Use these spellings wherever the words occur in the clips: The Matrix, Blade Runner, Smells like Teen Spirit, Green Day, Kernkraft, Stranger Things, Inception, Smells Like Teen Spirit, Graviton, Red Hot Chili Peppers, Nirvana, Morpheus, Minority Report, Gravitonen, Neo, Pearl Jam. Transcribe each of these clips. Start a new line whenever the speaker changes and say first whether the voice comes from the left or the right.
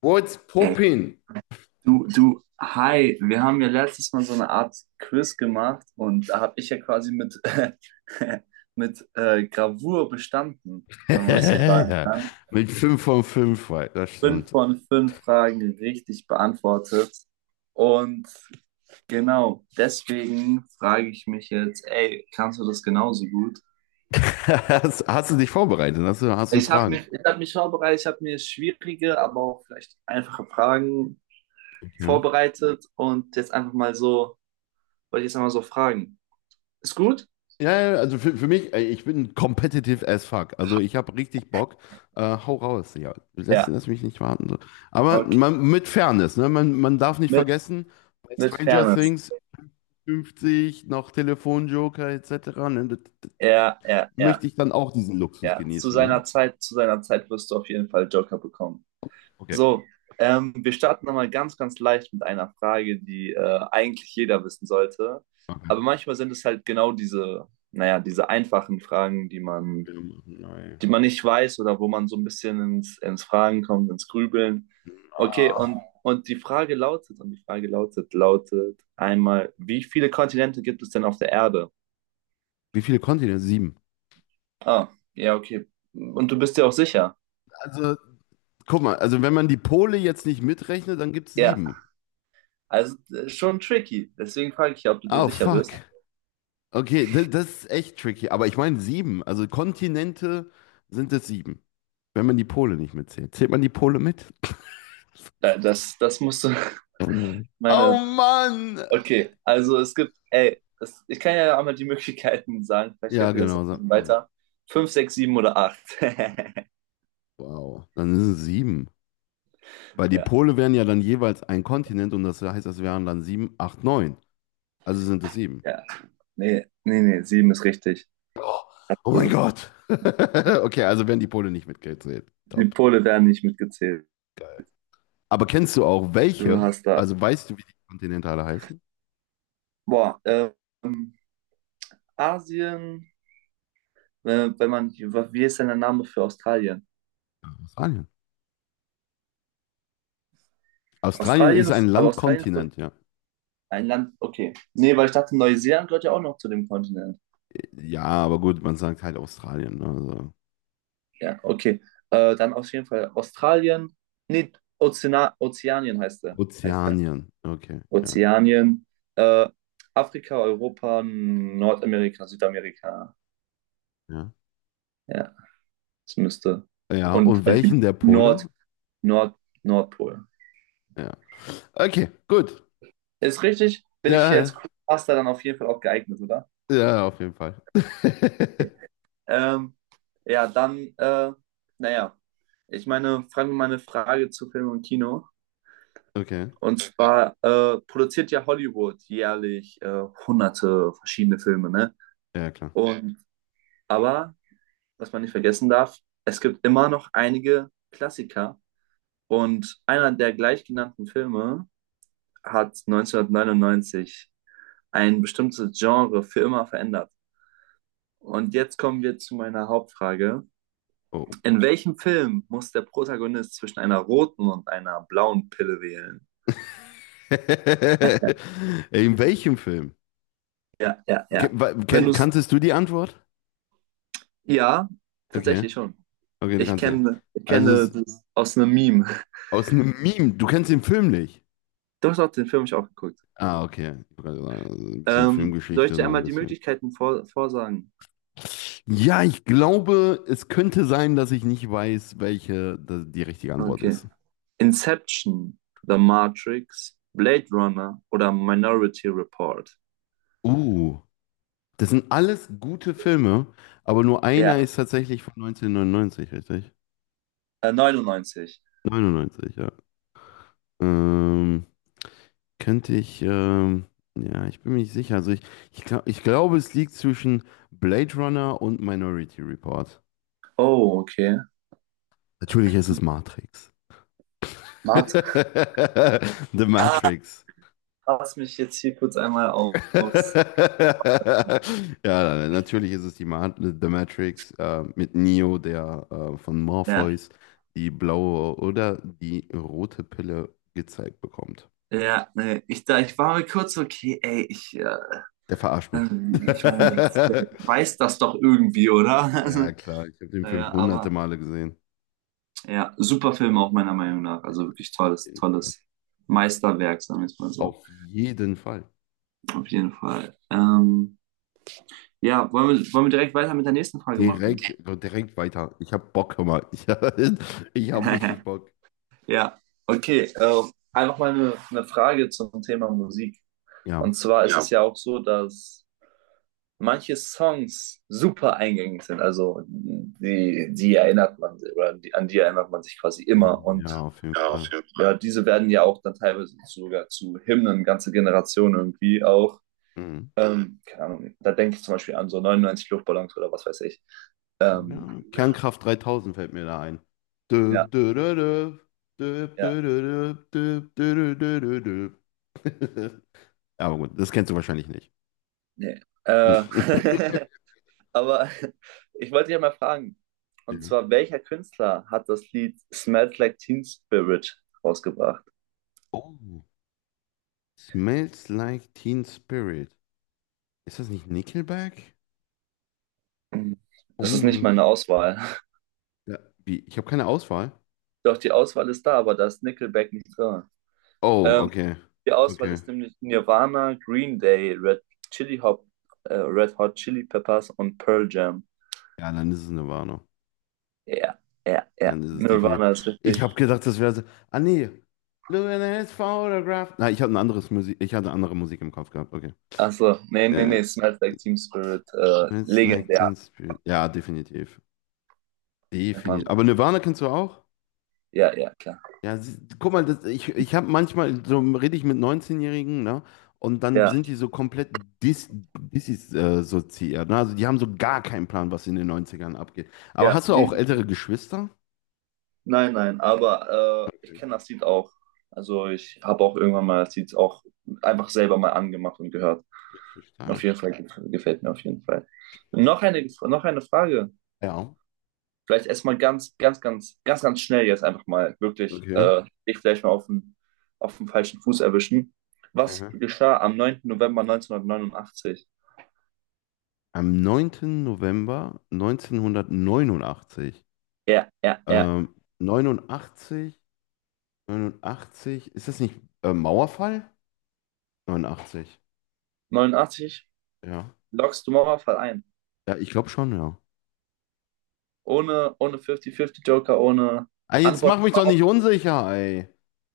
left: What's
right: Ey,
left: poppin?
right: du, hi, wir haben ja letztes Mal so eine Art Quiz gemacht und da habe ich ja quasi mit Gravur bestanden, wenn man es so sagen
left: Ja,
right: kann.
left: mit 5 von 5, das
right: Fünf
left: stimmt.
right: von fünf Fragen richtig beantwortet. Und genau, deswegen frage ich mich jetzt, ey, kannst du das genauso gut?
left: Hast du dich vorbereitet? Hast du
right: Ich habe
left: Fragen?
right: mich, ich hab mich vorbereitet, ich habe mir schwierige, aber auch vielleicht einfache Fragen
left: Okay.
right: vorbereitet und jetzt einfach mal so, wollte ich jetzt einmal so fragen. Ist gut?
left: Ja, ja, also für mich, ich bin competitive as fuck. Also ich habe richtig Bock. Hau raus, ja. Lass,
right: Ja,
left: lass mich nicht warten. So. Aber
right: okay.
left: man, mit Fairness, ne? Man darf nicht
right: Mit,
left: vergessen, bei
right: mit
left: Stranger
right: Fairness.
left: Things 50, noch Telefonjoker etc. Ne?
right: Ja, ja, ja,
left: Möchte ich dann auch diesen Luxus
right: ja. Zu
left: genießen, ja?
right: seiner Zeit, zu seiner Zeit wirst du auf jeden Fall Joker bekommen.
left: Okay.
right: So, wir starten nochmal ganz, ganz leicht mit einer Frage, die eigentlich jeder wissen sollte.
left: Okay.
right: Aber manchmal sind es halt genau naja, diese einfachen Fragen, die man,
left: Nein.
right: die man nicht weiß oder wo man so ein bisschen ins Fragen kommt, ins Grübeln. Okay, und die Frage lautet einmal, wie viele Kontinente gibt es denn auf der Erde?
left: Wie viele Kontinente? Sieben.
right: Ah, ja, okay. Und du bist dir auch sicher?
left: Also, guck mal, also wenn man die Pole jetzt nicht mitrechnet, dann gibt's
right: Ja,
left: sieben.
right: also schon tricky. Deswegen frage ich ja, ob du dir
left: Oh,
right: sicher
left: fuck.
right: bist.
left: Okay, das ist echt tricky. Aber ich meine sieben. Also Kontinente sind es sieben. Wenn man die Pole nicht mitzählt. Zählt man die Pole mit?
right: Das musst du.
left: Oh
right: Meine.
left: Mann!
right: Okay, also es gibt, ey, das, ich kann ja einmal die Möglichkeiten sagen. Vielleicht
left: Ja,
right: hilft dir das ja
left: genau.
right: ein bisschen
left: Ja.
right: weiter. Fünf, sechs, sieben oder acht.
left: Wow. Dann sind es sieben. Weil die
right: Ja,
left: Pole wären ja dann jeweils ein Kontinent und das heißt, das wären dann sieben, acht, neun. Also sind es sieben.
right: ja. Nee, nee, nee, sieben ist richtig.
left: Oh, oh mein
right: So.
left: Gott. Okay, also werden die Pole nicht mitgezählt.
right: Die
left: Top.
right: Pole werden nicht mitgezählt.
left: Aber kennst du auch
right: Du
left: welche?
right: hast da.
left: Also weißt du, wie die Kontinente alle heißen?
right: Boah, Asien, wenn man, wie ist denn der Name für Australien?
left: Australien. Australien
right: Australien
left: ist ein
right: ist, aber Australien ist doch
left: Landkontinent, ja.
right: ein Land, okay. Nee, weil ich dachte, Neuseeland gehört ja auch noch zu dem Kontinent.
left: Ja, aber gut, man sagt halt Australien, ne? Also
right: Ja, okay. Dann auf jeden Fall Australien. Nee, Ozeana Ozeanien heißt er. Heißt er.
left: Ozeanien. Okay, ja,
right: Ozeanien. Äh, Afrika, Europa, Nordamerika, Südamerika.
left: ja.
right: Ja, das müsste.
left: Ja,
right: Und
left: und
right: halt die
left: welchen der
right: Nord,
left: Pole?
right: Nord, Nordpol.
left: Ja. Okay, gut.
right: Ist richtig? Bin ich hier
left: Ja,
right: als Crewmaster dann auf jeden Fall auch geeignet, oder?
left: ja, auf jeden Fall.
right: Ähm, ja, dann, naja, ich meine, fragen wir mal eine Frage zu Film und Kino.
left: Okay,
right: Und zwar produziert ja Hollywood jährlich hunderte verschiedene Filme, ne?
left: ja, klar.
right: Und aber, was man nicht vergessen darf, es gibt immer noch einige Klassiker. Und einer der gleichgenannten Filme hat 1999 ein bestimmtes Genre für immer verändert. Und jetzt kommen wir zu meiner Hauptfrage.
left: Oh.
right: In welchem Film muss der Protagonist zwischen einer roten und einer blauen Pille wählen?
left: In welchem Film?
right: Ja, ja, ja. Wenn du es.
left: Kanntest du die Antwort?
right: Ja,
left: Okay,
right: tatsächlich schon.
left: okay, du
right: Ich
left: kannst ja.
right: kenne, ich
left: Also
right: kenne
left: es,
right: das aus einem Meme.
left: Aus einem Meme. Du kennst den Film nicht.
right: Du hast auch den Film ich auch geguckt.
left: Ah, okay. Ich wollte gerade sagen, also ein bisschen
right: Soll ich
left: Filmgeschichte,
right: dir
left: noch ein
right: einmal die
left: bisschen.
right: Möglichkeiten vorsagen?
left: Ja, ich glaube, es könnte sein, dass ich nicht weiß, welche die richtige Antwort
right: Okay.
left: ist.
right: Inception, The Matrix, Blade Runner oder Minority Report?
left: Uh, Das sind alles gute Filme, aber nur
right: Ja,
left: einer ist tatsächlich von 1999, richtig?
right: 99.
left: 99, ja. Ähm, könnte ich, ähm, ja, ich bin mir nicht sicher. Also ich glaube, es liegt zwischen Blade Runner und Minority Report.
right: Oh, okay.
left: Natürlich ist es Matrix.
right: Warte.
left: The
right: Ah,
left: Matrix.
right: lass mich jetzt hier kurz einmal aufs.
left: Ja, natürlich ist es die Ma The Matrix mit Neo, der von
right: Ja,
left: Morpheus die blaue oder die rote Pille gezeigt bekommt.
right: ja, nee, ich war mir kurz so, okay, ey,
left: Der verarscht mich.
right: ich meine, der weiß das doch irgendwie, oder? Also,
left: Ja, klar, ich habe den Film
right: naja,
left: hunderte
right: aber
left: Male gesehen.
right: ja, super Film auch meiner Meinung nach. Also wirklich tolles, tolles Meisterwerk, sagen wir es mal so.
left: Auf jeden Fall.
right: Auf jeden Fall. Ja, wollen wir direkt weiter mit der nächsten Frage machen?
left: Direkt weiter. Ich habe Bock, hör mal. Ich, ich habe richtig Bock.
right: Ja, okay. Einfach mal eine Frage zum Thema Musik.
left: Ja.
right: Und zwar ist, ja, es ja auch so, dass manche Songs super eingängig sind. Also die, die erinnert man oder die, an die erinnert man sich quasi immer. Und,
left: Ja, auf jeden
right: ja, auf
left: Fall.
right: jeden Fall, ja, diese werden ja auch dann teilweise sogar zu Hymnen, ganze Generationen irgendwie auch.
left: Mhm.
right: Mhm. Keine Ahnung, da denke ich zum Beispiel an so 99 Luftballons oder was weiß ich. Ähm,
left: Ja, Kernkraft 3000 fällt mir da ein.
right: Ja, ja,
left: Düb, dü, dü, dü, düb,
right: ja,
left: dü, dü, dü, düb, dü, dü, dü, dü, dü. Ja, aber gut, das kennst du wahrscheinlich nicht.
right: nee. Aber ich wollte dich ja mal fragen, und
left: Mhm.
right: zwar, welcher Künstler hat das Lied Smells Like Teen Spirit rausgebracht?
left: Oh. Smells Like Teen Spirit. Ist das nicht Nickelback?
right: Mhm.
left: Oh
right: Das ist nicht
left: mein
right: meine Auswahl.
left: Gott. Ja, wie? Ich habe keine Auswahl.
right: Doch, die Auswahl ist da, aber da ist Nickelback nicht drin.
left: Oh,
right: Ähm,
left: okay.
right: die Auswahl
left: Okay.
right: ist nämlich Nirvana, Green Day, Chili Hop, Red Hot Chili Peppers und Pearl Jam.
left: Ja, dann ist es eine Warnung.
right: Ja, ja, ja.
left: Dann ist es definitiv.
right: Nirvana ist
left: Ich habe
right: richtig.
left: gedacht, das wäre so. Ah, nee. Look at his photograph. Na, ich hatte ein anderes Musik. Ich hatte andere Musik im Kopf gehabt. Okay.
right: Achso, nee, nee,
left: Äh,
right: nee. Smells Like Teen Spirit,
left: It's Like Teen
right: legendär.
left: Spirit. Ja, definitiv.
right: Kennt man.
left: Definitiv. Aber Nirvana kennst du auch?
right: Ja, ja, klar.
left: Ja, guck mal, ich habe manchmal, so rede ich mit 19-Jährigen, ne? Und dann
right: Ja,
left: sind die so komplett dis, dissoziiert, ne? Also die haben so gar keinen Plan, was in den Neunzigern abgeht. Aber
right: ja.
left: hast du auch ältere Geschwister?
right: Nein, nein, aber ich
left: Okay,
right: kenne das Lied auch. Also ich habe auch irgendwann mal das Lied auch einfach selber mal angemacht und gehört.
left: wirklich
right: Auf
left: stark.
right: jeden Fall gefällt mir auf jeden Fall. Noch eine Frage.
left: Ja,
right: Vielleicht erstmal ganz, ganz, ganz, ganz, ganz schnell jetzt einfach mal wirklich
left: okay.
right: dich vielleicht mal auf den falschen Fuß erwischen. Was
left: Mhm.
right: geschah am 9. November 1989?
left: Am 9. November 1989,
right: Ja, ja, ja.
left: ähm, 89 89, ist das nicht Mauerfall? 89,
right: 89.
left: ja.
right: Lockst du Mauerfall ein.
left: Ja, ich glaube schon, ja.
right: Ohne 50-50 Joker, ohne
left: Ah, jetzt
right: Antwort
left: mach mich doch
right: überhaupt.
left: nicht unsicher, ey.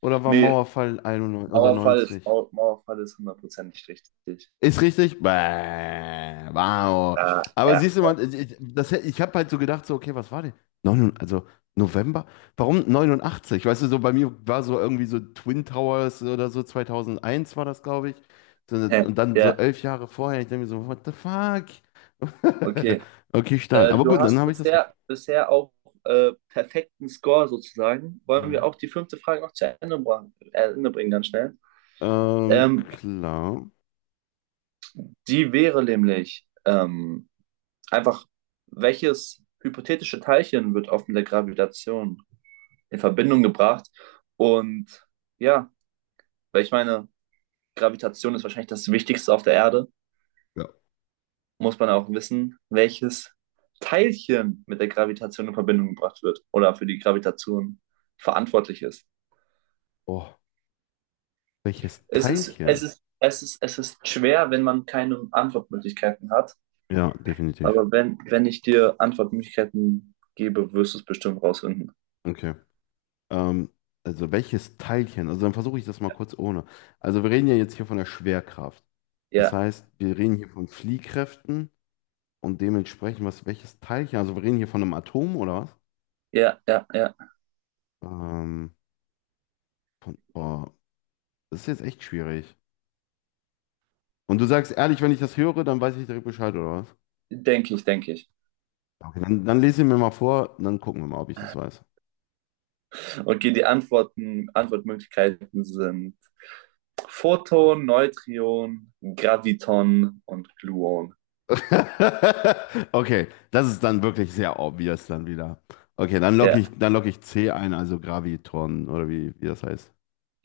left: Oder war
right: Nee,
left: Mauerfall 91 oder 90?
right: Mauerfall ist hundertprozentig richtig.
left: Ist richtig? Bäh, wow.
right: Ah,
left: Aber
right: ja,
left: siehst du mal, ich habe halt so gedacht, so, okay, was war denn? Also November? Warum 89. Weißt du, so bei mir war so irgendwie so Twin Towers oder so, 2001 war das, glaube ich. So, und dann so
right: ja,
left: 11 Jahre vorher, ich denke mir so, what the fuck?
right: okay.
left: Okay, stark.
right: Äh,
left: Aber
right: du
left: gut, dann
right: hast
left: habe ich das richtig.
right: bisher auch perfekten Score sozusagen. Wollen wir
left: Mhm.
right: auch die fünfte Frage noch zu Ende bringen, ganz schnell? Ähm,
left: Klar.
right: die wäre nämlich einfach, welches hypothetische Teilchen wird oft mit der Gravitation in Verbindung gebracht? Und ja, weil ich meine, Gravitation ist wahrscheinlich das Wichtigste auf der Erde.
left: Ja.
right: Muss man auch wissen, welches Teilchen mit der Gravitation in Verbindung gebracht wird oder für die Gravitation verantwortlich ist.
left: Oh, welches
right: Es ist, es
left: Teilchen?
right: ist, es ist, es ist schwer, wenn man keine Antwortmöglichkeiten hat.
left: Ja, definitiv.
right: Aber wenn ich dir Antwortmöglichkeiten gebe, wirst du es bestimmt rausfinden.
left: Okay. Ähm, also welches Teilchen? Also dann versuche ich das mal kurz ohne. Also wir reden ja jetzt hier von der Schwerkraft. Das
right: Ja,
left: heißt, wir reden hier von Fliehkräften und dementsprechend, welches Teilchen? Also wir reden hier von einem Atom oder was?
right: ja, ja, ja.
left: Ähm, boah, das ist jetzt echt schwierig. Und du sagst ehrlich, wenn ich das höre, dann weiß ich direkt Bescheid oder was?
right: Denke ich, denke ich.
left: Okay, dann lese ich mir mal vor, dann gucken wir mal, ob ich das weiß.
right: Okay, die Antwortmöglichkeiten sind Photon, Neutron, Graviton und Gluon.
left: Okay, das ist dann wirklich sehr obvious dann wieder. Okay, dann locke
right: Ja,
left: ich, dann locke ich C ein, also Gravitoren oder wie das heißt.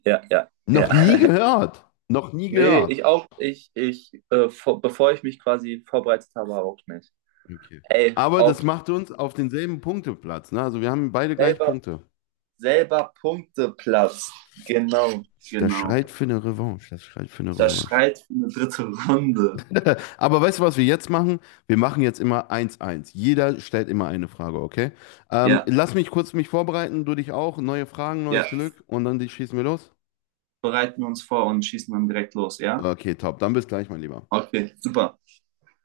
right: ja, ja, ja.
left: Noch nie gehört. Noch nie
right: Nee, ich
left: gehört.
right: auch, bevor ich mich quasi vorbereitet habe, auch nicht.
left: Okay.
right: Ey,
left: Aber
right: auch
left: das macht uns auf denselben Punkteplatz. Ne? Also wir haben beide gleich
right: selber,
left: Punkte.
right: selber Punkteplatz. Genau,
left: Das
right: genau.
left: schreit für eine Revanche. Das schreit für eine
right: Das
left: Revanche.
right: schreit für eine dritte Runde.
left: Aber weißt du, was wir jetzt machen? Wir machen jetzt immer eins eins. Jeder stellt immer eine Frage, okay?
right: Ja,
left: Lass mich kurz mich vorbereiten, du dich auch. Neue Fragen, neues
right: ja.
left: Glück und dann schießen wir los.
right: Bereiten wir uns vor und schießen dann direkt los, ja?
left: Okay, top. Dann bis gleich, mein Lieber.
right: Okay, super.